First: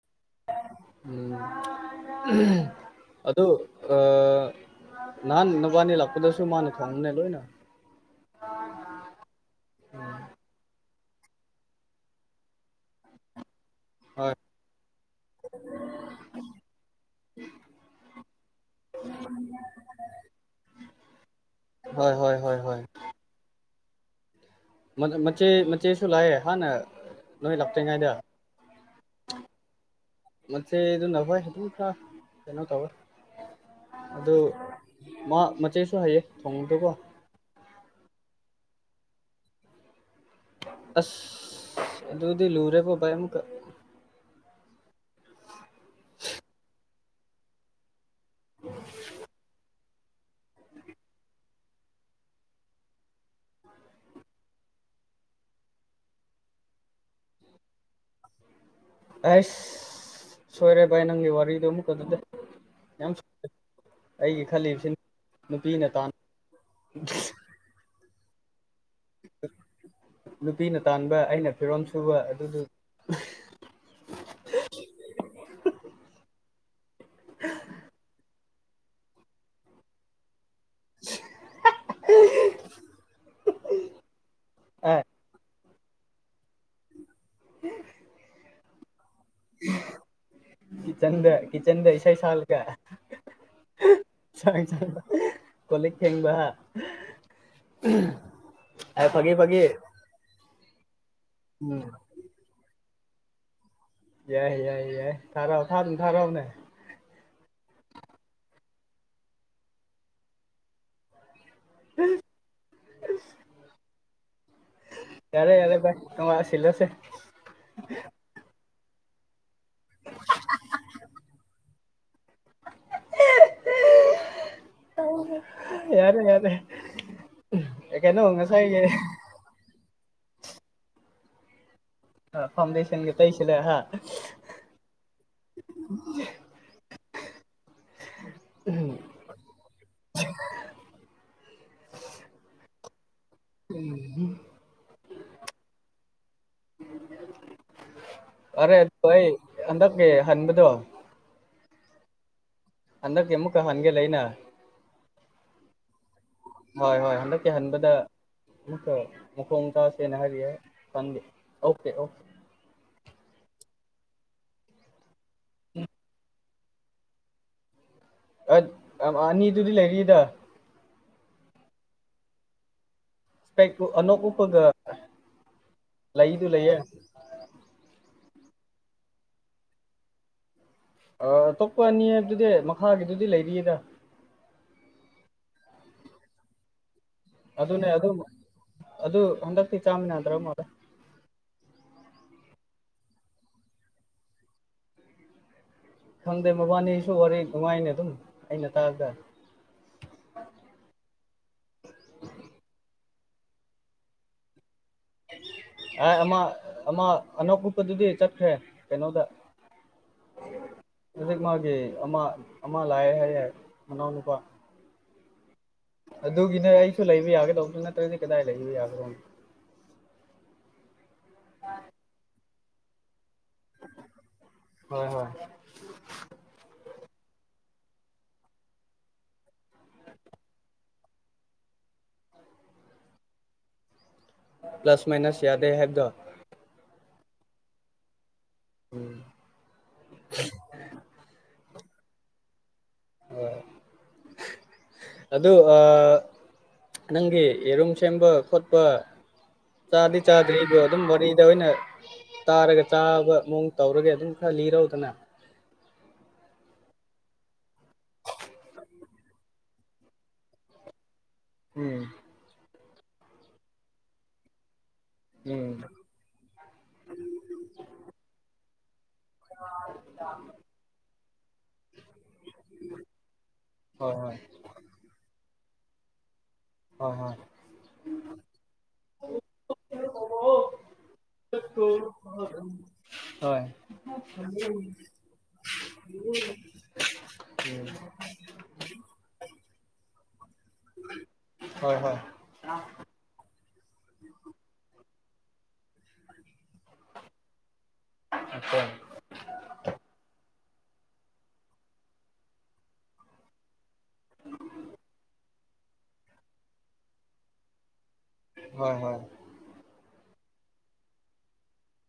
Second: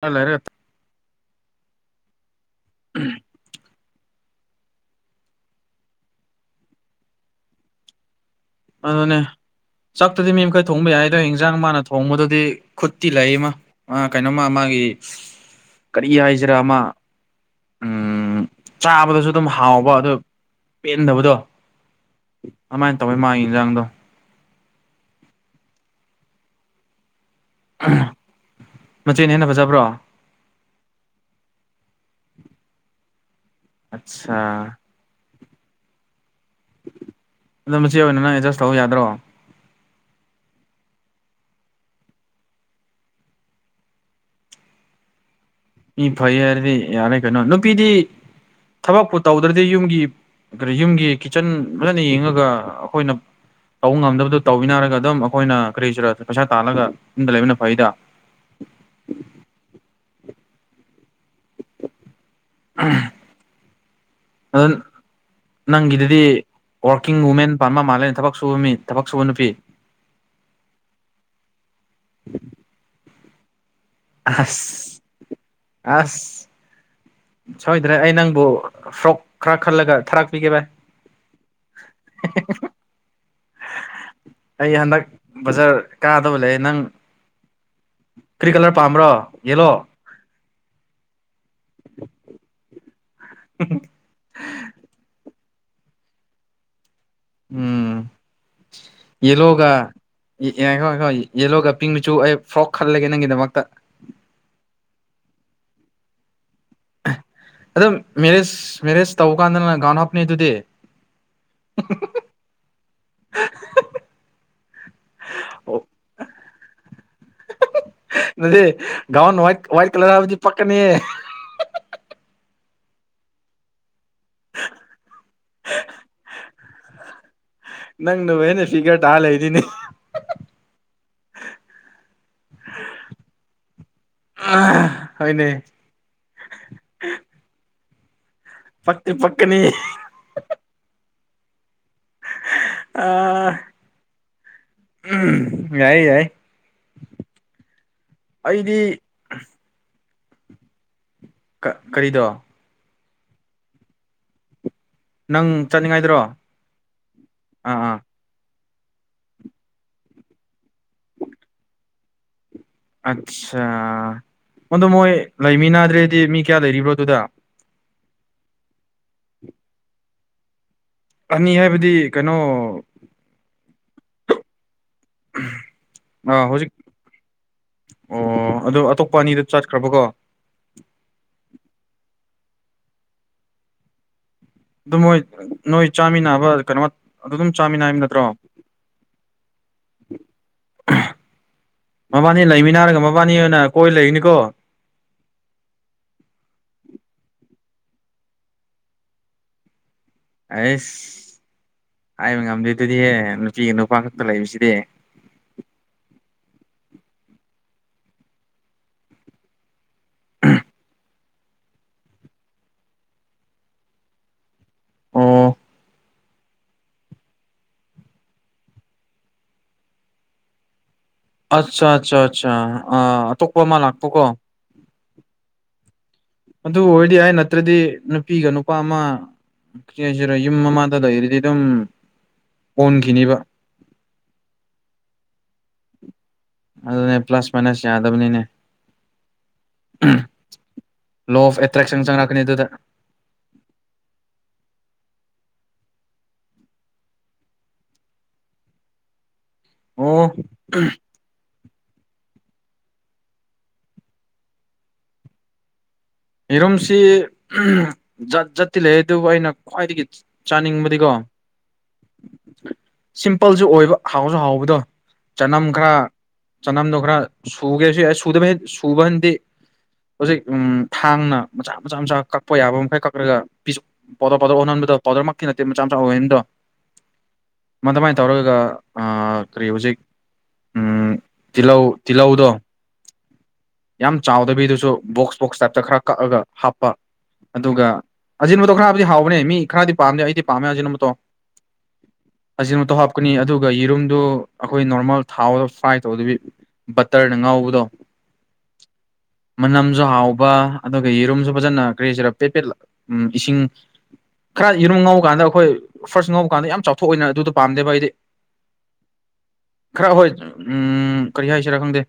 ꯈꯔ ꯂꯩꯔꯒ [unintelligible] ꯑꯗꯨ ꯅꯍꯥꯟ ꯅꯕꯥꯅꯤ ꯂꯥꯛꯄꯗꯁꯨ ꯃꯥꯅ ꯈꯪꯕꯅꯦ ꯂꯣꯏꯅ ꯑꯗꯨꯅꯦ ꯆꯥꯛꯇꯨꯗꯤ ꯃꯤ ꯃꯈꯩ ꯊꯣꯡꯕ ꯌꯥꯏꯗꯣ ꯏꯟꯖꯥꯡ ꯃꯥꯅ ꯊꯣꯡꯕꯗꯨꯗꯤ ꯈꯨꯠꯇꯤ ꯂꯩꯃ ꯃꯥ ꯍꯣꯏ ꯀꯩꯅꯣꯝꯃ ꯃꯥꯒꯤ ꯀꯔꯤ ꯍꯥꯏꯁꯤꯔꯥ ꯃꯥ ꯎꯝ ꯆꯥꯕꯗꯁꯨ ꯑꯗꯨꯝ ꯍꯥꯎꯕ ꯑꯗ ꯄꯦꯟꯗꯕꯗꯣ ꯍꯣꯏ ꯍꯣꯏ ꯍꯣꯏ ꯍꯣꯏ ꯇꯧꯕꯣꯏ ꯃꯥꯒꯤ ꯌꯦꯟꯖꯥꯡꯗꯣ ꯃꯆꯦ ꯃꯆꯦꯁꯨ ꯂꯥꯛꯑꯦ ꯍꯥꯟꯅ ꯅꯣꯏ ꯂꯞꯇꯦꯡꯉꯥꯏꯗ ꯃꯆꯦꯅ ꯍꯦꯟꯅ ꯐꯖꯕ꯭ꯔꯣ ꯃꯦ ꯑꯗꯨ ꯅ ꯍꯣꯏ ꯑꯗꯨꯝ ꯈꯔ ꯀꯩꯅꯣ ꯇꯧꯋꯦ ꯑꯗꯨ ꯑꯠꯆꯥꯥ ꯃꯥ ꯃꯆꯦꯁꯨ ꯍꯥꯏꯩꯌꯦ ꯊꯣꯡꯗꯀꯣ ꯑꯗꯨꯝ ꯃꯆꯦꯕ ꯑꯣꯏꯅ ꯅꯪ ꯑꯦꯗꯖꯁ ꯇꯧꯕ ꯌꯥꯗ꯭ꯔꯣ ꯑꯁ ꯑꯗꯨꯗꯤ ꯂꯔꯦꯕꯣꯄ ꯑꯃꯨꯛ ꯏ ꯐꯩ ꯍꯥꯏꯔꯗꯤ ꯌꯥꯔꯦ ꯀꯩꯅꯣ ꯅꯨꯄꯤꯗꯤ ꯊꯕꯛꯄꯨ ꯇꯧꯗ꯭ꯔꯗꯤ ꯌꯨꯝꯒꯤ ꯀ ꯌꯨꯝꯒꯤ ꯀꯤꯠꯆꯟ ꯐꯖꯅ ꯌꯦꯡꯉꯒ ꯑꯩꯈꯣꯏꯅ ꯇꯧꯕ ꯉꯝꯗꯕꯗꯨꯣ ꯇꯧꯕꯤꯅꯔꯒ ꯑꯗꯨꯝ ꯑꯩꯈꯣꯏꯅ ꯀꯔꯤꯁꯤꯔ ꯄꯩꯁꯥ ꯇꯥꯜꯂꯒ ꯌꯨꯝꯗ ꯂꯩꯕꯟꯅ ꯐꯩꯗ ꯑꯩꯁ ꯁꯣꯏꯔꯦ ꯚꯥꯏ ꯅꯪꯒꯤ ꯋꯥꯔꯤꯗꯣ ꯑꯃꯨꯛꯀ ꯑꯗꯨꯗ ꯑ ꯌꯥꯝ ꯑꯩꯒꯤ ꯑꯗ ꯈꯜꯂꯤꯕꯁꯤꯅ ꯅꯨꯄꯤꯅ ꯇꯥꯟ ꯅꯪꯒꯤꯗꯗꯤ ꯋꯥꯔꯀꯤꯡ ꯋꯨꯃꯦꯟ ꯅꯨꯄꯥ ꯃ ꯃꯥꯜꯂꯅ ꯊꯕꯛ ꯁꯨꯕ ꯃꯤ ꯊꯕꯛ ꯁꯨꯕ ꯅꯨꯄꯤ ꯅꯨꯄꯤꯅ ꯇꯥꯟꯕ ꯑꯩꯅ ꯐꯤꯔꯣꯝ ꯁꯨꯕ ꯑꯗꯨꯗꯨ ꯑꯁ ꯑꯁ ꯁꯣꯏꯗ꯭ꯔꯦ ꯑꯩ ꯅꯪꯕꯨ ꯐ꯭ꯔꯣꯛ ꯈꯔ ꯈꯜꯂꯒ ꯊꯥꯔꯥꯛꯄꯤꯒꯦ ꯚꯥꯏ ꯑꯩ ꯑꯦ ꯍꯟꯗꯛ ꯕꯖꯥꯔ ꯀꯥꯗꯕ ꯂꯩꯦ ꯅꯪ ꯀ꯭ꯔꯤ ꯀꯂꯔ ꯄꯥꯝꯕ꯭ꯔꯣ ꯌꯦꯂꯣ ꯀꯆꯟꯗ ꯀꯆꯟꯗꯩꯁ ꯁꯜ ꯀ ꯆꯥꯡ ꯆꯪꯕ ꯀꯣꯂꯤꯛ ꯊꯦꯡꯕ ꯎꯝ ꯑꯦ ꯐꯒꯦ ꯐꯒꯦ ꯑꯦ ꯑꯦ ꯍꯣꯏ ꯍꯣꯏ ꯌꯦꯜꯂꯣꯒ ꯄꯤꯡ ꯃꯆꯨ ꯑꯩ ꯐ꯭ꯔꯣꯛ ꯈꯜꯂꯒꯦ ꯅꯪꯒꯤꯗꯃꯛꯇ ꯌꯥꯏ ꯌꯥꯏ ꯌꯥꯏ ꯊꯥꯔꯛꯑꯣ ꯊꯥ ꯊꯥꯔꯛꯎꯅꯦ ꯑꯗꯨꯝ ꯃꯦꯔꯦꯖ ꯃꯦꯔꯦꯖ ꯇꯧꯕ ꯀꯥꯟꯗꯅ ꯒꯥꯎꯟ ꯍꯥꯞꯅꯤꯩ ꯑꯗꯨꯗꯤ ꯎꯝ ꯌꯥꯔꯦ ꯌꯥꯔꯦ ꯥꯏ ꯑ ꯋꯥ ꯁꯤꯂꯁꯦ ꯗꯤ ꯒꯥꯎꯟ ꯋꯥꯏꯠ ꯋꯥꯏꯠ ꯀꯂꯔ ꯍꯥꯏꯕꯗꯤ ꯄꯛꯀꯅꯤꯌꯦ ꯎ ꯌꯥꯔꯦ ꯌꯥꯔꯦ ꯅꯪ ꯀꯩꯅꯣ ꯅꯦꯅꯦ ꯉꯁꯥꯏꯒꯤ ꯁꯤꯤꯒꯔ ꯍꯥꯥꯜ ꯂꯩꯗꯅꯤ ꯑ ꯐꯥꯎꯟꯗꯦꯁꯟꯒꯤ ꯇꯁꯤꯅ ꯍꯥ ꯍꯣꯏꯅꯦ ꯎꯝ ꯄꯛ ꯄꯀꯅꯤ [unintelligible] ꯑ ꯌꯥꯏ ꯌꯥꯏ ꯑꯩꯗꯤ ꯍꯟꯗꯛꯀꯦ ꯍꯟꯕꯗꫭ ꯀ ꯀꯔꯤꯗꯣ꯫ ꯍꯟꯗꯛꯀꯤ ꯑꯃꯨꯛꯀ ꯍꯟꯒꯦ ꯂꯩꯅ꯫ ꯅꯪ ꯆꯠꯅꯤꯡꯉꯥꯏꯗꯨꯔꯣ ꯑꯥ ꯍꯣꯏ ꯍꯣꯏ ꯍꯟꯗꯛꯀꯤ ꯍꯟꯕꯗ ꯑꯥ ꯑꯃꯨꯛꯀ ꯃꯈꯣꯡ ꯆꯥꯁꯦꯅ ꯍꯥꯏꯔꯤꯌꯦ ꯈꯟꯗꯦ ꯑꯣꯀꯦ ꯑꯣꯀꯦ꯫ ꯑꯠꯆꯥ ꯑꯗꯣ ꯃꯣꯏ ꯂꯩꯃꯤꯟꯅꯥꯗ꯭ꯔꯗꯤ ꯃꯤ ꯀꯌꯥ ꯂꯩꯔꯤꯕ꯭ꯔꯣ ꯑꯗꯨꯗ꯫ ꯑꯠ ꯎꯝ ꯑꯅꯤꯗꯨꯗꯤ ꯂꯩꯔꯤꯗ꯫ ꯑꯅꯤ ꯍꯥꯏꯕꯗꯤ ꯀꯩꯅꯣ ꯀꯩ ꯀꯨ ꯑꯅꫭꯠ ꯎꯞꯄꯒ ꯂꯩꯗꯨ ꯑꫭ ꯍꯧꯖꯤꯛ ꯂꯩꯌꯦ ꯑꯣ ꯑꯗꫭ ꯑꯇꯣꯞꯄ ꯑꯅꯤꯗꯨ ꯆꯠꯈ꯭ꯔꯕꯀꯣ꯫ ꯑ ꯑꯇꯣꯞꯄ ꯑꯅꯤ ꯑꯗꯨꯗꯤ ꯃꯈꯥꯒꯤꯗꯨꯗꯤ ꯂꯩꯔꯤꯌꯦꯗ꯫ ꯑꯗꯨ ꯃꯣꯏ ꯅꯣꯏ ꯆꯥꯃꯤꯟꯅꯕ ꯀꯩꯅꯣ ꯑꯗꯨ ꯑꯗꯨꯝ ꯑꯗꯨꯅꯦ ꯆꯥꯃꯤꯟꯅꯩꯕ ꯑꯗꯨꯝ ꯅꯠꯇ꯭ꯔꯣ ꯑꯗꯨ ꯍꯟꯗꯛꯇꯤ ꯆꯥꯃꯤꯟꯅꯗ꯭ꯔ ꯃꯥꯜꯂꯦ꯫ ꯃꯕꯥꯅꯤ ꯂꯩꯃꯤꯟꯅꯔꯒ ꯃꯕꯥꯅꯤ ꯑꯣꯏꯅ ꯀꯣꯏ ꯂꯩꯒꯅꯤꯀꯣ꯫ ꯈꯪꯗꯦ ꯃꯕꯥꯅꯤꯁꯨ ꯋꯥꯔꯤ ꯅꯨꯡꯉꯥꯏꯅꯦ ꯑꯗꯨꯝ ꯑꯩꯅ ꯇꯥꯕꯗ꯫ ꯑꯩꯁ ꯍꯥꯏꯕ ꯉꯝꯗꯦ ꯑꯗꯨꯗꯤꯍꯦ ꯅꯨꯄꯤꯒ ꯅꯨꯄꯥ ꯈꯛꯇ ꯂꯩꯕꯁꯤꯗꯤ꯫ ꯍꯥꯏ ꯑꯃ ꯑꯃ ꯑꯅꫭꯠ ꯎꯞꯄꯗꯨꯗꯤ ꯆꯠꯈ꯭ꯔꯦ ꯀꯩꯅꯣꯗ꯫ ꯍꯧꯖꯤꯛ ꯃꯥꯒꯤ ꯑꯃ ꯑꯃ ꯂꯥꯛꯑꯦ ꯍꯥꯏꯌꯦ ꯃꯅꯥꯎꯅꯨꯄꯥ꯫ ꯑꯣ ꯑꯗꯨꯒꯤꯅꯦ ꯑꯩꯁꯨ ꯂꯩꯕ ꯌꯥꯒꯦ ꯇꯧꯕꯗꯨ ꯅꯠꯇ꯭ꯔꯗꯤ ꯀꯗꯥꯏ ꯂꯩꯕ ꯌꯥꯒꯗꯧꯅꫭ꯫ ꯑꯆꯥ ꯆꯥ꯫ ꯆꯥ ꯑꯇꯣꯛꯄ ꯑꯃ ꯂꯥꯛꯄꯀꯣ꯫ ꯍꯣꯏ-ꯍꯣꯏ꯫ ꯑꯗꯨ ꯑꯣꯏꯔꯗꯤ ꯑꯩ ꯅꯠꯇ꯭ꯔꯗꯤ ꯅꯨꯄꯤꯒ ꯅꯨꯄꯥ ꯑꯃ ꯀꯩ ꯍꯥꯏꯁꯤꯔꯦ ꯌꯨꯝ ꯑꯃꯥꯗ ꯂꯩꯔꯗꯤ ꯑꯗꯨꯝ ꯑꯣꯟꯈꯤꯅꯤꯕ꯫ ꯄ꯭ꯂꯁ ꯃꯥꯏꯅꯁ ꯌꯥꯗꯦ ꯍꯥꯏꯕꯗꫭ꯫ ꯑꯗꯨꯅꯦ ꯄ꯭ꯂꯁ ꯃꯥꯏꯅꯁ ꯌꯥꯗꯕꯅꯤꯅꯦ꯫ ꯎꯝ꯫ [unintelligible] ꯂꯣ ꯑꯣꯐ ꯑꯦꯇ꯭ꯔꯦꯛꯁꯟ ꯆꯪꯉꯛꯀꯅꯤ ꯑꯗꯨꯗ꯫ ꯍꫭꯏ ꯑꯗꯨ ꯑꯥ ꯅꯪꯒꯤ ꯌꯦꯔꯨꯝ ꯁꯦꯝꯕ ꯈꯣꯠꯄ ꯆꯥꯗꯤ ꯑꯣ ꯆꯥꯗ꯭ꯔꯤꯗꯣ ꯑꯗꯨꯝ ꯋꯥꯔꯤꯗ ꯑꯣꯏꯅ ꯇꯥꯔꯒ ꯆꯥꯕ ꯃꯑꯣꯡ ꯇꯧꯔꯒꯦ ꯑꯗꯨꯝ ꯈꯔ ꯂꯤꯔꯧꯗꯅ꯫ ꯌꯦꯔꯨꯝꯁꯤ ꯖꯥꯠ ꯖꯥꯠꯇꯤ ꯂꯩ ꯑꯗꯨꯕꯨ ꯑꯩꯅ ꯈ꯭ꯋꯥꯏꯗꯒꯤ ꯆꯥꯅꯤꯡꯕꯗꯤꯀꯣ ꯎꯝ꯫ ꯁꯤꯝꯄꯜꯁꯨ ꯑꯣꯏꯕ ꯍꯥꯎꯁꯨ ꯍꯥꯎꯕꯗꯣ꯫ ꯆꯅꯝ ꯎꯝ ꯈꯔ ꯆꯅꯝꯗꯣ ꯈꯔ ꯁꯨꯒꯦꯁꯨ ꯌꯥꯏ ꯁꯨꯗꯕ ꯍꯦꯛ ꯁꯨꯕꯅꯗꯤ ꯍꯧꯖꯤꯛ [inaudible] ꯎꯝ ꯊꯥꯡꯅ ꯃꯆꯥ ꯃꯆꯥ ꯃꯆꯥ ꯀꯛꯄ ꯌꯥꯕ ꯃꯈꯩ ꯀꯛꯔꯒ ꯄꯤꯁ ꯍꯣꯏ ꯄꯣꯗꯧ-ꯄꫭꯗꯧ ꯑꯣꯟꯍꯟꯕꯗꫭ ꯄꯥꯎꯗꯔꯃꯛꯇꯤ ꯅꯠꯇꯦ ꯃꯆꯥ ꯃꯆꯥ ꯑꯣꯏꯍꯟꯕꯗꫭ꯫ ꯍꯣꯏ-ꯍꯣꯏ꯫ ꯃꯗꯨꯃꯥꯏꯅ ꯇꯧꯔꯒ ꯑꯥ ꯀꯔꯤ ꯍꯧꯖꯤꯛ ꯎꯝ ꯇꯤꯜꯍꯧ ꯇꯤꯜꯍꯧꯗꯣ꯫ ꯍꯣꯏ꯫ ꯌꯥꯝ ꯆꯥꯎꯗꯕꯤꯗꯨꯁꯨ ꯕꯣꯛꯁ ꯕꯣꯛꯁꯇ ꯇ ꯈꯔ ꯀꯛꯑꯒ ꯍꯥꯞꯄ ꯑꯗꯨꯒ ꯍꯣꯏ ꯑꯖꯤꯟꯕꯗꯣ ꯈꯔꯕꯨꯗꯤ ꯍꯥꯎꯕꯅꯦ ꯃꯤ ꯈꯔꯗꯤ ꯄꯥꯝꯗꯦ ꯑꯩꯗꯤ ꯄꯥꯝꯃꯦ ꯑꯖꯤꯅꯃꯇꯣ ꯍꯣꯏ ꯎꯝ ꯍꯣꯏ ꯍꯣꯏ ꯑꯖꯤꯟꯃꯇꫭ ꯍꯥꯞ ꯀꯅꯤ ꯑꯗꯨꯒ ꯌꯦꯔꯨꯝꯗꯨ ꯑꯈꯣꯏ ꯅꯣꯔꯃꯦꯜ ꯊꯥꯎꯗ ꯐ꯭ꯔꯥꯏ ꯇꯧꯗꯕꯤ ꯕꯇꯔꯅ ꯉꯧꯕꯗꯣ ꯑꯆꯥ ꯃꯅꯝꯁꯨ ꯍꯥꯎ ꯕꯥ ꯑꯗꯨꯒ ꯌꯦꯔꯨꯝꯁꯨ ꯐꯖꯅ ꯀꯔꯤꯍꯩꯁꯤꯔꯥ ꯄꯦꯠ-ꯄꯦꯠ ꯎꯝ ꯏꯁꯤꯡ ꯈꯔꯥ ꯌꯦꯔꯨꯝ ꯉꯧꯕ ꯀꯥꯟꯗ ꯑꯈꯣꯏ ꯐꯥꯔꯁ ꯉꯧꯕ ꯀꯥꯟꯗ ꯌꯥꯝ ꯆꯥꯎꯊꯣꯛꯑꯣꯏꯅ ꯑꯗꯨꯗꯣ ꯄꯥꯝꯗꯦꯕ ꯑꯩꯗꯤ꯫ ꯍꯣꯏ ꯍꯣꯏ ꯈꯔ ꯍꯣꯏ ꯎꯝ ꯀꯔꯤ ꯍꯥꯏꯁꯤꯔꯥ ꯈꯪꯗꯦ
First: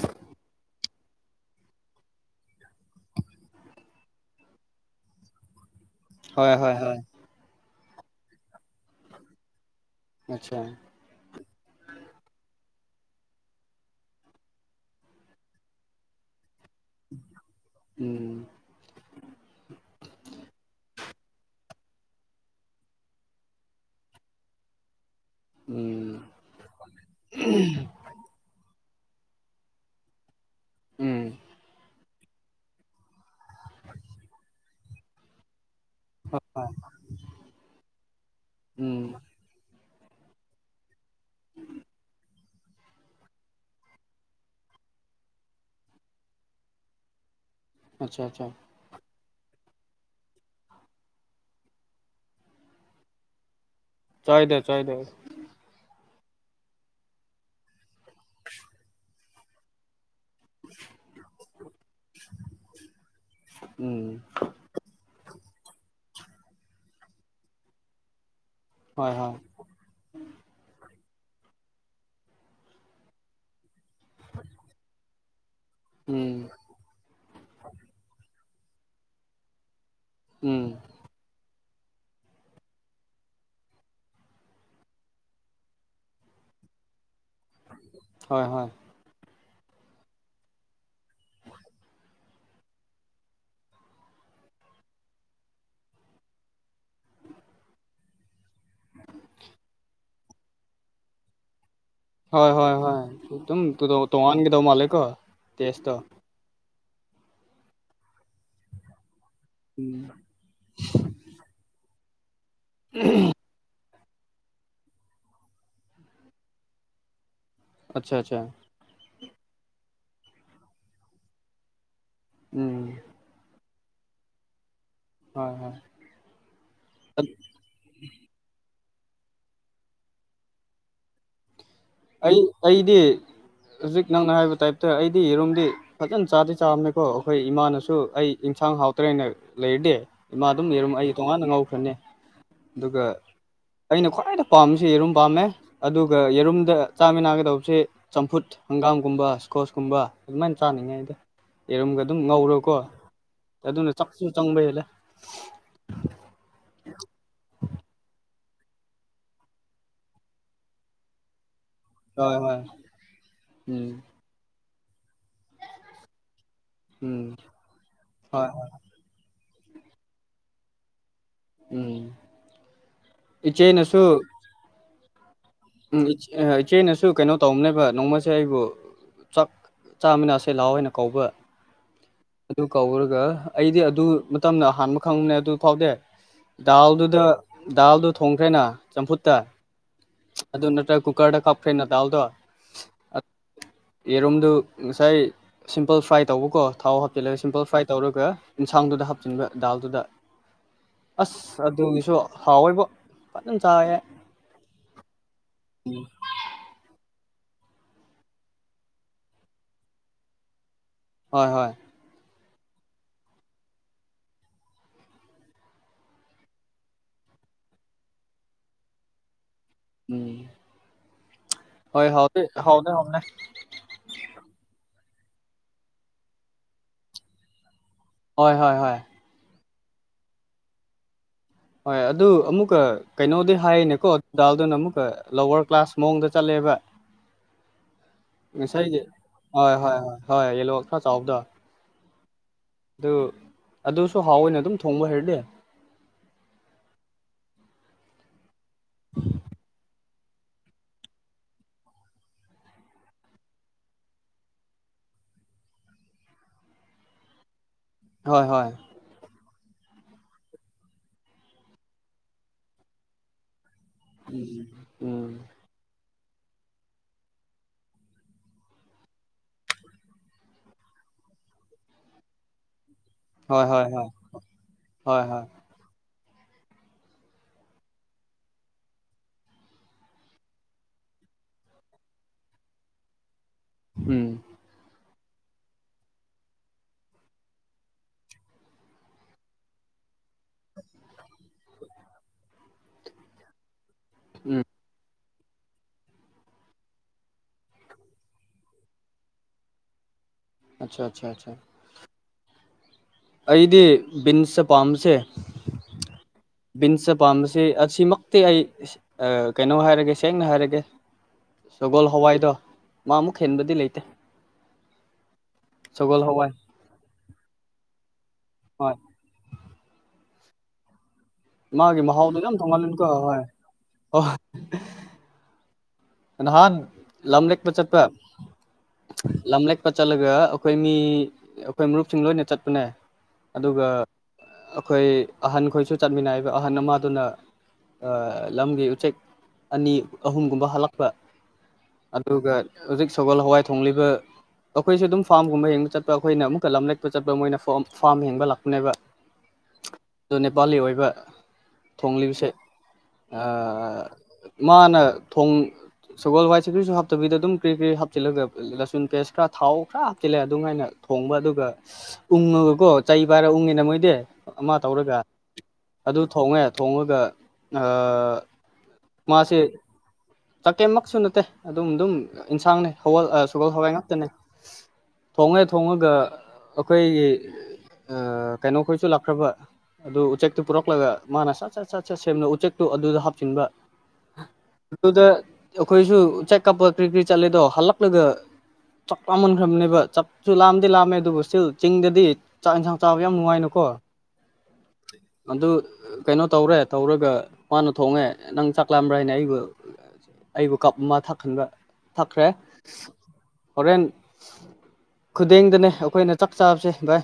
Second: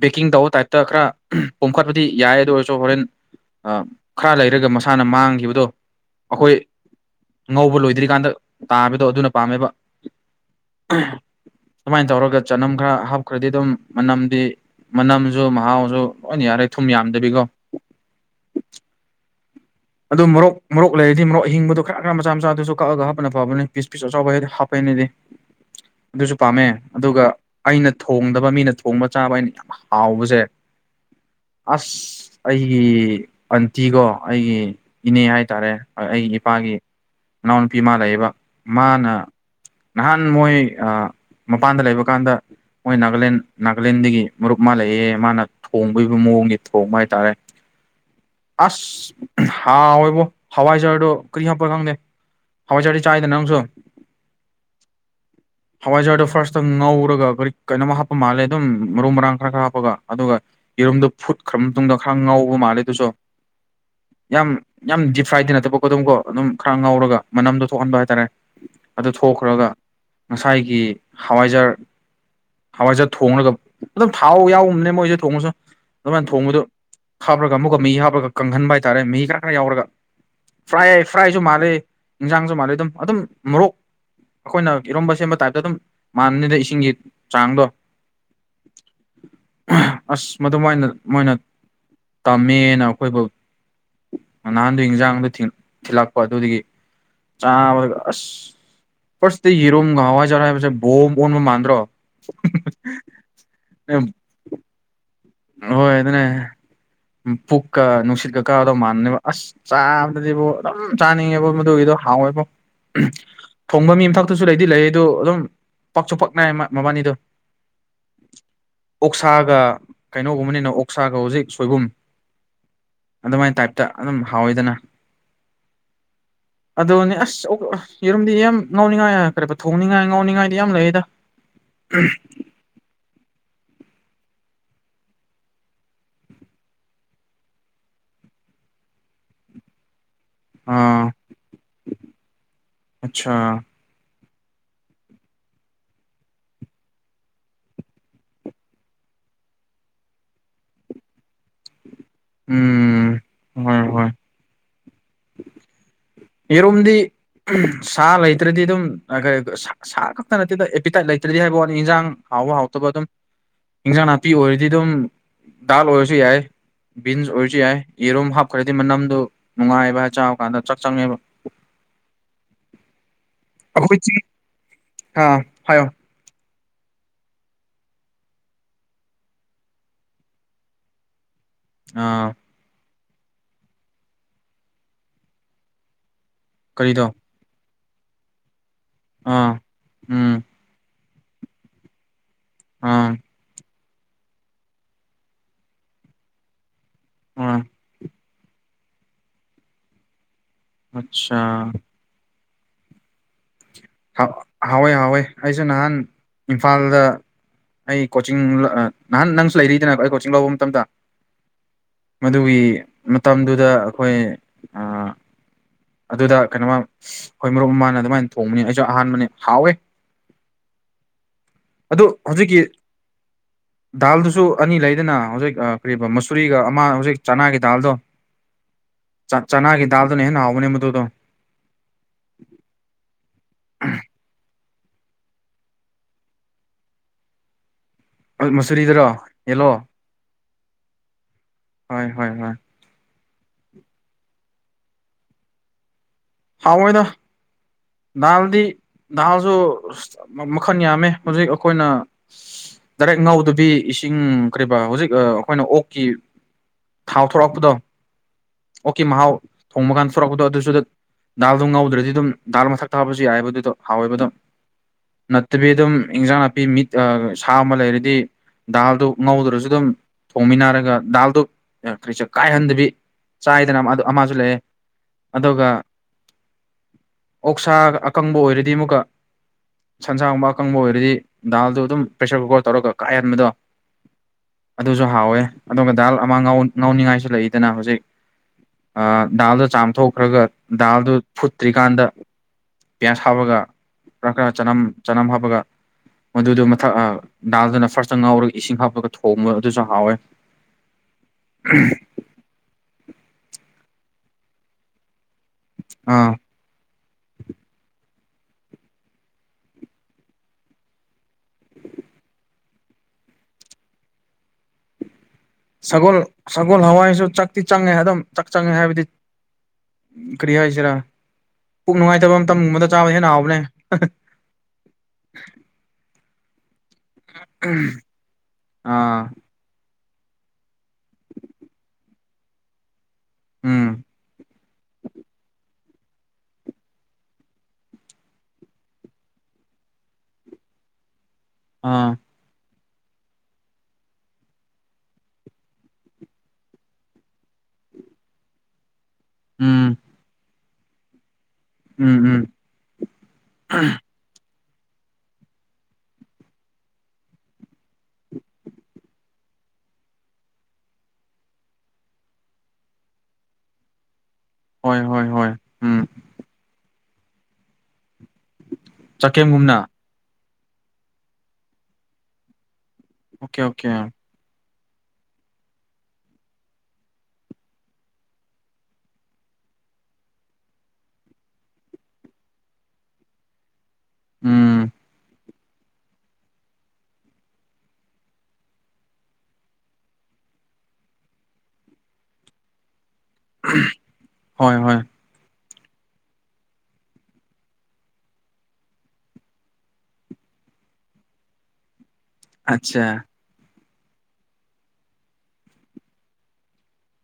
ꯕꯦꯀꯤꯡ ꯇꯧꯕ ꯇꯥꯏꯞꯇ ꯈꯔ ꯄꯣꯝꯈꯠꯄꯗꯤ ꯌꯥꯏ ꯑꯗꯨꯗ ꯑꯣꯏ ꯑꯆꯣ ꯍꯣꯔꯦꯟ ꯈꯔ ꯂꯩꯔꯒ ꯃꯁꯥꯅ ꯃꯥꯡꯈꯤꯕꯗꯣ ꯑꯩꯈꯣꯏ ꯍꯣꯏ ꯍꯣꯏ ꯍꯣꯏ ꯉꯧꯕ ꯂꯣꯏꯗ꯭ꯔꯤꯀꯥꯟꯗ ꯇꯥꯕꯗꯣ ꯑꯗꯨꯅ ꯄꯥꯝꯃꯦꯕ ꯑꯆꯥ ꯁꯨꯃꯥꯏꯅ ꯇꯧꯔꯒ ꯆꯅꯝ ꯈ꯭ꯔ ꯍꯥꯞꯈ꯭ꯔꯗꯤ ꯑꯗꯨꯝ ꯃꯅꯝꯗꯤ ꯃꯅꯝꯁꯨ ꯃꯍꯥꯎꯁꯨ ꯂꯣꯏꯅ ꯌꯥꯔꯦ ꯊꯨꯝ ꯌꯥꯝꯗꯕꯤꯀꯣ ꯎꯝ ꯑꯗꯨ ꯃꯣꯔꯣꯛ ꯃꯔꯣꯔꯣꯛ ꯂꯩꯔꯗꯤ ꯃꯔꯣꯔꯣꯛ ꯑꯤꯡꯕꯗꯣ ꯈꯔ ꯈꯔ ꯃꯆꯥ ꯃꯆꯥꯗꯨꯁꯨ ꯀꯛꯑꯒ ꯍꯥꯞꯅ ꯐꯕꯅꯦ ꯄꯤꯁ ꯄꯤꯁ ꯑꯆꯧꯕ ꯍꯥꯏꯗꯤ ꯐꯩꯅꯦꯗꯤ ꯎꯝ ꯑꯗꯨꯁꯨ ꯄꯥꯝꯃꯦ ꯑꯗꯨꯒ ꯑꯩꯅ ꯊꯣꯡꯗꯕ ꯃꯤꯅ ꯊꯣꯡꯕ ꯆꯥꯕ ꯑꯩꯅ ꯌꯥꯝ ꯍꯥꯎꯕꯁꯦ ꯎꯝ ꯑꯁ ꯑꯩꯒꯤ ꯑꯟꯇꯤꯒꯣ ꯑꯩꯒꯤ ꯏꯅꯦ ꯍꯥꯏꯇꯥꯔꯦ ꯑꯩꯒꯤ ꯍꯣꯏ ꯍꯣꯏ ꯏꯄꯥꯒꯤ ꯏꯅꯥꯎꯅꯨꯄꯤ ꯃꯥ ꯂꯩꯕ ꯎꯝ ꯃꯥꯅ ꯅꯍꯥꯟ ꯃꯣꯏ ꯃꯄꯥꯟꯗ ꯂꯩꯕ ꯀꯥꯟꯗ ꯃꯣꯏ ꯅꯥꯒꯥꯂꯦꯟ ꯅꯥꯒꯥꯂꯦꯟꯗꯒꯤ ꯃꯔꯨꯞ ꯃꯥ ꯂꯩꯑꯦ ꯃꯥꯅ ꯊꯣꯡꯕꯒꯤꯕ ꯃꯑꯣꯡꯒꯤ ꯊꯣꯡꯕ ꯍꯥꯏꯇꯥꯔꯦ ꯑꯆꯥ ꯑꯆꯥ ꯑꯁ ꯍ ꯍꯣꯏꯕꯨ ꯍꯋꯥꯏꯖꯔꯗꯣ ꯀꯔꯤ ꯍꯥꯞꯄ ꯈꯪꯗꯦ ꯍꯋꯥꯏꯖꯥꯔꯗꯤ ꯆꯥꯏꯗꯅꯪꯁꯨ ꯆꯥꯏꯗ ꯆꯥꯏꯗ [unintelligible] ꯍꯋꯥꯏꯖꯥꯔꯗꯣ ꯐꯥꯔꯁꯇꯝ ꯉꯧꯔꯒ ꯀꯔꯤ ꯀꯩꯅꯣꯝ ꯍꯥꯞꯄ ꯃꯥꯜꯂꯦ ꯑꯗꯨꯝ ꯃꯔꯨ ꯃꯔꯥꯡ ꯈꯔ ꯈꯔ ꯍꯥꯞꯄꯒ ꯑꯗꯨꯒ ꯌꯦꯔꯨꯝꯗꯣ ꯐꯨꯠꯈ꯭ꯔ ꯃꯇꯨꯡꯗ ꯈꯔ ꯉꯥꯎꯧꯕ ꯃꯥꯜꯂꯦ ꯑꯗꯨꯁꯨ ꯎꯝ ꯌꯥꯝ ꯌꯥꯝ ꯗꯤꯞ ꯐ꯭ꯔꯥꯏꯗꯤ ꯅꯠꯇꯕ ꯀ ꯑꯗꯨꯝ ꯀꯣ ꯑꯗꯨꯝ ꯈꯔ ꯉꯥꯎꯔꯒ ꯃꯅꯝꯗꯣ ꯊꯣꯛꯍꯟꯕ ꯍꯥꯏꯇꯥꯔꯦ ꯑꯗꯨ ꯍꯣꯏ ꯍꯣꯏ ꯊꯣꯛꯈ꯭ꯔꯒ ꯉꯁꯥꯏꯒꯤ ꯍꯋꯥꯏꯖꯔ ꯍꯋꯥꯏꯁꯦ ꯊꯣꯡꯂꯒ ꯑꯗꯨꯝ ꯊꯥꯎ ꯌꯥꯎꯕꯅꯦ ꯃꯣꯏꯁꯦ ꯊꯣꯡꯉꯁꯨ ꯑꯗꯨꯃꯥꯏꯅ ꯎꯝ ꯊꯣꯡꯕꯗꯨ ꯍꯥꯞꯂꯒ ꯑꯃꯨꯛꯀ ꯃꯍꯤ ꯍꯥꯞꯄꯒ ꯀꯪꯍꯟꯕ ꯍꯥꯏꯇꯥꯔꯦ ꯃꯍꯤ ꯈꯔ ꯈꯔ ꯌꯥꯎꯔꯒ ꯎꯝ ꯐ꯭ꯔꯥꯏ ꯐ꯭ꯔꯥꯏꯁꯨ ꯃꯥꯜꯂꯤꯦ ꯏꯟꯁꯥꯡꯁꯨ ꯃꯥꯜꯂꯤ ꯑꯗꯨꯝ ꯑꯗꯨꯝ ꯃꯣꯔꯣꯛ ꯑꯩꯈꯣꯏꯅ ꯏꯔꯣꯝꯕ ꯁꯦꯝꯕ ꯇꯥꯏꯞꯇ ꯑꯗꯨꯝ ꯃꯥꯟꯅꯤꯗ ꯏꯁꯤꯡꯒꯤ ꯆꯥꯡꯗꯣ ꯍꯣꯏ ꯍꯣꯏ ꯑꯁ ꯃꯗꯨꯃꯥꯏꯅ ꯃꯣꯏꯅ ꯇꯝꯃꯦꯅ ꯑꯩꯈꯣꯏꯕꯨ ꯅꯍꯥꯟꯗꯨ ꯏꯟꯖꯥꯡꯗ ꯊꯤꯜꯂꯛꯄ ꯑꯗꯨꯗꯒꯤ ꯆꯥꯕꯒ ꯑꯁ ꯐꯥꯁꯇ ꯌꯦꯔꯣꯝꯒ ꯍꯋꯥꯏ ꯆꯔ ꯍꯥꯏꯦ ꯕꯣꯝ ꯑꯣꯟꯕ ꯃꯥꯟꯗ꯭ꯔꯣ ꯍꯣꯏ ꯍꯣꯏ ꯍꯣꯏꯝ ꯇ ꯇꯣꯉꯥꯟꯒꯗ ꯃꯥꯂꯀꯣ ꯍꯣꯏ ꯑꯗꯨꯅꯦ ꯄꯨꯛꯀ ꯅꯨꯡꯁꯤꯠꯀ ꯀꯥꯗꯧ ꯃꯥꯟꯅꯅꯦꯕ ꯑꯁ ꯆꯥꯕꯗꯗꯤꯕꯨ ꯑꯗꯨꯝ ꯆꯥꯅꯤꯡꯉꯦꯕ ꯃꯗꯨꯒꯤꯗꯣ ꯍꯥꯎꯋꯦꯕ ꯎꯝ ꯊꯣꯡꯕ ꯃꯤ ꯑꯃꯊꯛꯇꯁꯨ ꯂꯩꯗꯤ ꯂꯩ ꯑꯗꯨ ꯑꯗꯨꯝ ꯄꯥꯛꯁꯨ ꯄꯛ ꯏ ꯃꯕꯥꯥꯅꯤꯗꯣ ꯑꯆꯥ ꯑꯆꯥ ꯑꯣꯛꯁꯥꯒ ꯀꯩꯅꯣꯒꯨꯝꯕꯅꯤꯅ ꯑꯣꯛꯁꯥꯒ ꯍꯧꯖꯤꯛ ꯁꯣꯏꯕꯨꯝ ꯎꯝ ꯑꯗꯨꯃꯥꯏꯅ ꯇꯥꯏꯞꯇ ꯑꯗꯨꯝ ꯍꯥꯎꯋꯤꯗꯅ ꯍꯣꯏ ꯍꯣꯏ ꯑꯗꯨꯅꯦ ꯑꯁ ꯌꯦꯔꯨꯝꯗꯤ ꯌꯥꯝ ꯉꯥꯎꯅꯤꯡꯉꯥꯏ ꯀꯔꯤꯣ ꯊꯣꯡꯅꯤꯡꯉꯥꯏ ꯉꯥꯎꯅꯤꯡꯉꯥꯏꯗꯤ ꯌꯥꯝ ꯂꯩꯌꯦꯗ ꯑꯩ ꯑꯩꯗꯤ ꯍꯧꯖꯤꯛ ꯅꯪꯅ ꯍꯥꯏꯕ ꯇꯥꯏꯞꯇ ꯑꯩꯗꯤ ꯌꯦꯔꯨꯝꯝꯗꯤ ꯐꯖꯅ ꯆꯥꯗꯤꯦ ꯆꯥꯝꯅꯦꯀꯣ ꯑꯩꯈꯣꯏ ꯏꯃꯥꯅꯁꯨ ꯑꯩ ꯌꯦꯟꯁꯥꯡ ꯍꯥꯎꯇ꯭ꯔꯦꯅ ꯂꯩꯔꯗꯤꯦ ꯏꯃꯥ ꯑꯗꯨꯝ ꯂꯩꯔꯝ ꯑꯥ ꯑꯩ ꯇꯣꯉꯥꯟꯅ ꯉꯧꯈ꯭ꯔꯅꯤ ꯑꯗꯨꯒ ꯑꯠꯆꯥ ꯑꯩꯅ ꯈ꯭ꯋꯥꯏꯗ ꯄꯥꯝꯕꯁꯤ ꯌꯦꯔꯨꯝ ꯄꯥꯝꯃꯦ ꯑꯗꯨꯒ ꯌꯦꯔꯨꯝꯗ ꯆꯥꯃꯤꯟꯅꯒꯗꯧꯕꯁꯦ ꯆꯝꯐꯨꯠ ꯍꯪꯒꯥꯝꯒꯨꯝꯕ ꯏꯁꯀꯣꯁꯀꯨꯝꯕ ꯑꯗꯨꯃꯥꯏꯅ ꯆꯥꯅꯤꯡꯉꯥꯏ ꯑꯩꯗꯤ ꯌꯦꯔꯨꯝꯒ ꯑꯗꯨꯝ ꯉꯧꯔꯣꯀꯣ ꯎꯝ ꯍꯣꯏ ꯑꯗꯨꯅ ꯍꯣꯏ ꯆꯥꯛꯁꯨ ꯆꯪꯕ ꯍꯦꯜꯂꯦ ꯌꯦꯔꯣꯝꯗꯤ ꯁꯥ ꯂꯩꯇ꯭ꯔꯗꯤ ꯑꯗꯨꯝ ꯁꯥ ꯈꯛꯇ ꯅꯠꯇꯦꯗ ꯑꯦꯄꯤꯇꯥꯏꯠ ꯇ꯭ꯔꯗꯤ ꯍꯥꯏꯕ ꯋꯥꯅꯤ ꯏꯟꯖꯥꯡ ꯍꯣꯏ ꯍꯥꯎꯕ ꯍꯣꯏ ꯍꯥꯎꯇꯕ ꯑꯗꯨꯝ ꯎꯝ ꯏꯟꯖꯥꯡ ꯅꯥꯄꯤ ꯑꯣꯏꯔꯗꯤ ꯑꯗꯨꯝ ꯗꯥꯜ ꯑꯣꯏꯔꯁꯨ ꯌꯥꯏ ꯎꯝ ꯕꯤꯟꯁ ꯑꯣꯏꯔꯁꯨ ꯌꯥꯏ ꯌꯦꯔꯨꯝ ꯍꯣꯏ ꯍꯣꯏ ꯍꯥꯞꯈ꯭ꯔꯗꯤ ꯃꯅꯝꯗꯨ ꯅꯨꯡꯉꯥꯏꯕ ꯆꯥꯎ ꯀꯥꯟꯗ ꯆꯥꯛ ꯆꯪꯉꯦꯕ ꯎꯝ ꯏꯆꯦꯅꯁꯨ ꯑ ꯍ ꯎꯝ ꯏꯆꯦꯅꯁꯨ ꯀꯩꯅꯣ ꯇꯧꯕꯅꯦꯕ ꯅꯣꯡꯃꯁꯦ ꯑꯩꯕꯨ ꯆꯥꯛ ꯆꯥꯃꯤꯅꯥꯁꯦ ꯂꯥꯛꯑꯣ ꯍꯥꯏꯅ ꯀꯧꯕ ꯑꯥꯎ ꯑꯗꯨ ꯀꯧꯔꯒ ꯑꯩꯗꯤ ꯑꯗꯨ ꯃꯇꯝꯅ ꯑꯍꯥꯟꯕ ꯈꯪꯕꯅꯦ ꯑꯗꯨ ꯐꯥꯎꯗꯤ ꯀꯔꯤꯗꯣ ꯗꯥꯜꯗꯨꯗ ꯗꯥꯜꯗꯨ ꯊꯣꯡꯈ꯭ꯔꯦꯅ ꯆꯝꯐꯨꯠꯇ ꯑꯥ ꯎꯝ ꯑꯗꯨ ꯅꯠꯇ꯭ꯔꯒ ꯀꯨꯀꯔꯗ ꯀꯥꯞꯈ꯭ꯔꯦꯅ ꯗꯥꯎꯗꯣ ꯎꯝ ꯌꯦꯔꯨꯝꯗꯨ ꯉꯁꯥꯏ ꯁꯤꯝꯄꯜ ꯐ꯭ꯔꯥꯏ ꯇꯧꯕꯀꯣ ꯊꯥꯎꯍꯥꯞ ꯑꯥ ꯁꯤꯝꯄꯜ ꯐ꯭ꯔꯥꯏ ꯇꯧꯔꯒ ꯌꯦꯟꯁꯥꯡꯗꯨꯗ ꯍꯥꯞꯆꯤꯟꯕ ꯗꯥꯜꯗꯨꯗ ꯑꯠꯆꯥ ꯑꯁ ꯑꯗꯨꯒꯤꯁꯨ ꯍꯥꯎꯋꯦꯕꯨ ꯐꯖꯅ ꯆꯥꯔꯦ ꯍꯥꯎꯋꯦ ꯍꯥꯎꯋꯦ ꯑꯩꯁꯨ ꯅꯍꯥꯟ ꯏꯝꯐꯥꯜꯗ ꯑꯩ ꯀꯣꯆꯤꯡ ꯅꯍꯥꯟ ꯅꯪꯁꯨ ꯂꯩꯔꯤꯗꯅꯥ ꯑꯩ ꯀꯣꯆꯤꯡ ꯂꯧꯕ ꯃꯇꯝꯗ ꯍꯣꯏ ꯍꯣꯏ ꯃꯗꯨꯒꯤ ꯃꯇꯝꯗꯨꯗ ꯑꯩꯈꯣꯏ ꯑꯥ ꯑꯗꯨꯗ ꯀꯩꯅꯣꯃꯥ ꯑꯈꯣꯏ ꯃꯔꯨꯞ ꯃꯃꯅ ꯑꯗꯨꯃꯥꯏꯅ ꯊꯣꯡꯕꯅꯤ ꯑꯩꯁꯨ ꯑꯍꯥꯟꯕꯅꯦ ꯍꯥꯎꯋꯦ ꯎꯝ ꯑꯗꯨ ꯍꯣꯏ ꯍꯥꯎꯗꯤ ꯍꯧꯖꯤꯛꯀꯤ ꯍꯥꯎꯗꯤ ꯍꯥꯎꯕꯅꯦ ꯗꯥꯜꯗꯨꯁꯨ ꯑꯅꯤ ꯂꯩꯗꯅ ꯍꯧꯖꯤꯛ ꯑꯥ ꯀꯔꯤꯕꯥ ꯃꯁꯨꯔꯤꯒ ꯑꯃ ꯍꯧꯖꯤꯛ ꯆꯅꯥꯒꯤ ꯗꯥꯜꯗꯣ ꯍꯣꯏ ꯍꯣꯏ ꯆꯅꯥꯒꯤ ꯗꯥꯜꯗꯨꯅ ꯍꯦꯟꯅ ꯍꯥꯎꯕꯅꯦ ꯃꯗꯨꯗꯣ ꯍꯣꯏ ꯑꯗꯨ ꯑꯃꯨꯛꯀꯥ ꯀꯩꯅꯣꯗꯤ ꯍꯥꯏꯅꯦꯀꯣ ꯗꯥꯜꯗꯨꯅ ꯑꯃꯨꯛꯀ ꯂꯋꯥꯔ ꯀ꯭ꯂꯥꯁ ꯃꯑꯣꯡꯗ ꯆꯠꯂꯦꯕ [unintelligible] ꯉꯁꯥꯏꯒꯤ ꯃꯁꯨꯔꯤꯗꯔꯣ ꯌꯦꯜꯂꯣ ꯍꯣꯏ ꯍꯣꯏ ꯍꯣꯏ ꯍꯣꯏ ꯌꯦꯂꯣ ꯈꯔꯥ ꯆꯥꯎꯕꯗꯣ ꯍꯣꯏ ꯍꯣꯏ ꯍꯣꯏ ꯑꯗꯨ ꯑꯗꯨꯁꯨ ꯍꯥꯎꯋꯦꯅꯦ ꯑꯗꯨꯝ ꯊꯣꯡꯕ ꯍꯩꯔꯗꯤ ꯍꯥꯎꯋꯦꯗꯥ ꯗꯥꯜꯗꯤ ꯗꯥꯜꯁꯨ ꯃꯈꯟ ꯌꯥꯝꯃꯦ ꯍꯧꯖꯤꯛ ꯑꯈꯣꯏꯅ ꯗꯥꯏꯔꯦꯛ ꯉꯧꯗꯕꯤ ꯏꯁꯤꯡ ꯀꯔꯤꯕ ꯍꯧꯖꯤꯛ ꯑꯩꯈꯣꯏꯅ ꯑꯣꯛꯀꯤ ꯊꯥꯎ ꯊꯣꯛꯂꯛꯄꯗꯣ ꯍꯣꯏ ꯍꯣꯏ ꯑꯣꯛꯀꯤ ꯃꯍꯥꯎ ꯊꯣꯡꯕ ꯀꯥꯟꯗ ꯊꯣꯔꯛꯄꯗꯣ ꯑꯗꯨꯁꯨ ꯗꯥꯜꯗꯣ ꯉꯧꯗ꯭ꯔꯗꯤ ꯑꯗꯨꯝ ꯗꯥꯜ ꯃꯊꯛꯇꯥ ꯍꯥꯞꯄꯁꯨ ꯌꯥꯏꯌꯦꯕ ꯑꯗꯨꯗꯣ ꯍꯥꯎꯋꯦꯕ ꯑꯗꯨꯝ ꯎꯝ ꯅꯠꯇꯕꯤ ꯑꯗꯨꯝ ꯏꯟꯖꯥꯡ ꯅꯥꯄꯤ ꯃꯤꯠ ꯁꯥ ꯑꯃ ꯂꯩꯔꯗꯤ ꯗꯥꯜꯗꯨ ꯉꯧꯗ꯭ꯔꯁꯨ ꯑꯗꯨꯝ ꯊꯣꯡꯃꯤꯟꯅꯔꯒ ꯗꯥꯜꯗꯨ ꯀꯔꯤꯁꯨ ꯀꯥꯏꯍꯟꯗꯕꯤ ꯍꯣꯏ ꯆꯥꯏꯗꯅ ꯍꯣꯏ ꯍꯣꯏ ꯑꯃꯁꯨ ꯂꯩꯑꯦ ꯍꯣꯏ ꯍꯣꯏ ꯑꯗꯨꯒ ꯑꯣꯛꯁꯥꯒ ꯑꯀꯪꯕ ꯑꯣꯏꯔꯗꯤ ꯑꯃꯨꯛꯀꯥ ꯁꯟꯁꯥꯡ ꯒꯨꯝꯥ ꯑꯀꯪꯕ ꯑꯣꯏꯔꯗꯤ ꯗꯥꯜꯗꯣ ꯑꯗꯨꯝ ꯄ꯭ꯔꯦꯁꯔ ꯀꯨꯀꯔ ꯇꯧꯔꯒ ꯀꯥꯏꯍꯟꯕꯗꯣ ꯎꯝ ꯑꯗꯨꯁꯨ ꯍꯥꯎꯋꯦ ꯑꯗꯨꯒ ꯗꯥꯜ ꯑꯃ ꯉꯥꯎꯅꯤꯡꯉꯥꯏꯁꯨ ꯂꯩꯗꯅ ꯍꯧꯖꯤꯛ ꯗꯥꯜꯗꯨ ꯆꯥꯝꯊꯣꯛꯈ꯭ꯔꯒ ꯗꯥꯜꯗꯨ ꯐꯨꯠꯇ꯭ꯔꯤꯀꯥꯟꯗ ꯄꯤꯌꯥꯁ ꯍꯥꯞꯄꯒ ꯈꯔ ꯈꯔ ꯎꯝ ꯆꯥꯅꯝ ꯆꯥꯅꯝ ꯍꯥꯞꯄꯒ ꯃꯗꯨꯗꯣ ꯃꯊꯛ ꯗꯥꯜꯗꯅ ꯐꯥꯔꯁꯇ ꯉꯥꯎꯔꯒ ꯏꯁꯤꯡ ꯍꯥꯞꯄꯒ ꯊꯣꯡꯕ ꯑꯗꯨꯁꯨ ꯍꯥꯎꯋꯦ ꯑꯆꯥ ꯑꯆꯥ ꯑꯆꯥ ꯎꯝ ꯑꯩꯗꯤ ꯕꯤꯟꯁꯇꯤ ꯄꯥꯝꯕꯁꯦ ꯑꯥ ꯕꯤꯟꯁꯇ ꯄꯥꯝꯕꯁꯦ ꯑꯁꯤꯃꯛꯇꯤ ꯑꯩ ꯀꯩꯅꯣ ꯍꯥꯏꯔꯒꯦ ꯁꯦꯡꯅ ꯍꯥꯏꯔꯒꯦ ꯁꯒꯣꯜ ꯍꯋꯥꯏꯗꯣ ꯃꯥꯃꯨꯛ ꯍꯦꯟꯕꯗꯤ ꯂꯩꯇꯦ ꯁꯒꯣꯜ ꯁꯒꯣꯜ ꯍꯋꯥꯏꯁꯨ ꯆꯥꯛꯛꯇꯤ ꯆꯪꯉꯦ ꯑꯗꯨꯝ ꯆꯥꯛ ꯆꯪꯉꯦ ꯍꯣꯏ ꯍꯥꯏꯕꯗꯤ ꯀꯔꯤ ꯍꯥꯏꯁꯤꯔꯥ ꯄꯨꯛ ꯃꯥꯒꯤ ꯅꯨꯡꯉꯥꯏꯇꯕ ꯃꯍꯥꯎꯗꯣ ꯌꯥꯝ ꯑꯃꯇꯒꯨꯝꯕꯗ ꯇꯣꯡꯉꯥꯜꯂꯤꯀꯣ ꯆꯥꯕ ꯍꯦꯟꯅ ꯍꯣꯏ ꯍꯥꯎꯕꯅꯦ ꯍꯣꯏ ꯅꯍꯥꯟ ꯂꯝꯂꯦꯛꯄ ꯆꯠꯄ ꯑꯥ ꯂꯝꯂꯦ ꯐꯠ ꯆꯠꯂꯒ ꯑꯩꯈꯣꯏ ꯃꯤ ꯑꯩꯈꯣꯏ ꯃꯔꯨꯞꯁꯤꯡ ꯂꯣꯏꯅ ꯆꯠꯄꯅꯦ꯫ ꯑꯗꯨꯒ ꯎꯝ ꯑꯩꯈꯣꯏ ꯑꯍꯟ ꯈꯣꯏꯁꯨ ꯆꯠꯃꯤꯟꯅꯕ ꯑꯍꯟ ꯑꯃꯗꯨꯅ ꯂꯝꯒꯤ ꯎꯆꯦꯛ ꯑꯅꯤ ꯑꯍꯨꯝꯒꯨꯝꯕ ꯍꯜꯂꯛꯄ [unintelligible] ꯑꯥ ꯑꯗꯨꯒ ꯍꯧꯖꯤꯛ ꯁꯒꯣꯜ ꯍꯋꯥꯏ ꯊꯣꯡꯂꯤꯕ ꯑꯩꯈꯣꯏꯖꯨ ꯑꯗꯨꯝ ꯐꯥꯝꯒꯨꯝꯕ ꯌꯦꯡꯕ ꯆꯠꯄ ꯑꯩꯈꯣꯏꯅ ꯑꯃꯨꯛ ꯂꯝꯂꯛꯇ ꯆꯠꯄ ꯃꯣꯏꯅꯝ ꯐꯥꯝ ꯌꯦꯡꯕ ꯂꯥꯛꯄꯅꯦꯕ꯫ ꯎꯝ꯫ ꯑꯗꯨ ꯅꯦꯄꯥꯂꯤ ꯑꯣꯏꯕ ꯎꯝ ꯎꯝ ꯊꯣꯡꯂꯤꯕꯁꯦ ꯑ ꯃꯥꯅ ꯊꯣꯡ ꯁꯒꯣꯜ ꯋꯥꯏ ꯁꯒꯔꯤꯁꯨ ꯍꯥꯞꯇꯕꯤꯗ ꯑꯗꯨꯝ ꯀꯔꯤ ꯀꯔꯤ ꯍꯥꯞꯆꯤꯜꯂꯒ ꯂꯥꯆꯟ ꯄꯦꯁ ꯈꯔ ꯊꯥꯎ ꯈꯔ ꯍꯥꯞꯆꯜꯂꯦ ꯑꯗꯨꯝꯥꯏꯅ ꯊꯣꯡꯕ ꯑꯗꯨꯒ ꯎꯪꯉꯒꯀꯣ ꯆꯩ ꯄꯥꯏꯔ ꯎꯪꯉꯦꯅ ꯃꯣꯏꯗꯤ ꯑꯃ ꯍꯣꯏ ꯇꯧꯔꯒ ꯍꯣꯏ ꯍꯣꯏ ꯎꯝ ꯑꯗꯨ ꯊꯣꯡꯉꯦ ꯊꯣꯉꯒ ꯑ ꯆꯥꯀꯦꯝꯒꯨꯝꯅ ꯆꯀꯦꯝꯃꯛꯁꯨ ꯅꯠꯇꯦ ꯑꯗꯨꯝ ꯑꯗꯨꯝ ꯏꯟꯖꯥꯡꯅꯦ ꯑꯣꯀꯦ ꯁꯒꯣꯜ ꯑꯣꯀꯦ ꯍꯋꯥꯏ ꯉꯥꯛꯇꯅꯦ꯫ ꯊꯣꯉꯦ ꯊꯣꯡꯉꯒ ꯑꯩꯈꯣꯏꯒꯤ ꯀꯩꯅꯣꯈꯣꯏꯁꯨ ꯂꯥꯛꯈ꯭ꯔꯕ꯫ ꯑꯗꯨ ꯎꯆꯦꯛꯇꯨ ꯄꯨꯔꯛꯂꯒ ꯃꯥꯅ ꯁꯠ ꯁꯠ ꯁꯠ ꯁꯠ ꯁꯦꯝꯅ ꯎꯆꯦꯛꯇꯣ ꯑꯗꯨꯗ ꯍꯥꯞꯆꯤꯟꯕ꯫ ꯎꯝ꯫ ꯑꯗꯨꯗ ꯑꯩꯈꯣꯏꯁꯨ ꯆꯦꯛ ꯀꯞꯄ ꯀꯔꯤ ꯀꯔꯤ ꯆꯠꯂꯦꯗꯣ ꯍꯜꯂꯛꯂꯒ ꯆꯥꯛ ꯂꯥꯝꯃꯟꯈ꯭ꯔꯕꯅꯦꯕ ꯆꯥꯛꯁꯨ ꯂꯥꯝꯗꯤ ꯂꯥꯝꯃꯦ ꯑꯗꯨꯕꯨ ꯁꯇꯤꯜ ꯆꯤꯡꯗꯗꯤ ꯆꯥꯛ ꯏꯟꯁꯥꯡ ꯆꯥꯕ ꯌꯥꯝ ꯅꯨꯡꯉꯥꯏꯅꯀꯣ ꯍꯣꯏ ꯍꯣꯏ ꯑꯗꯨ ꯀꯩꯅꯣ ꯇꯧꯔꯦ ꯇꯧꯔꯒ ꯃꯥꯅ ꯊꯣꯡꯉꯦ ꯅꯪ ꯆꯥꯛꯂꯝꯝꯕ꯭ꯔ ꯍꯥꯏꯅꯦ ꯑꯩꯕꯨ ꯑꯩꯕꯨ ꯀꯞ ꯑꯃ ꯊꯛꯟꯕ ꯊꯛꯈ꯭ꯔꯦ ꯑꯠꯆꯥ ꯍꯣꯔꯦꯟ ꯈꯨꯗꯡꯗꯅꯦ ꯑꯩꯈꯣꯏꯅ ꯆꯞ ꯆꯥꯕꯁꯦ ꯚꯥꯏ꯫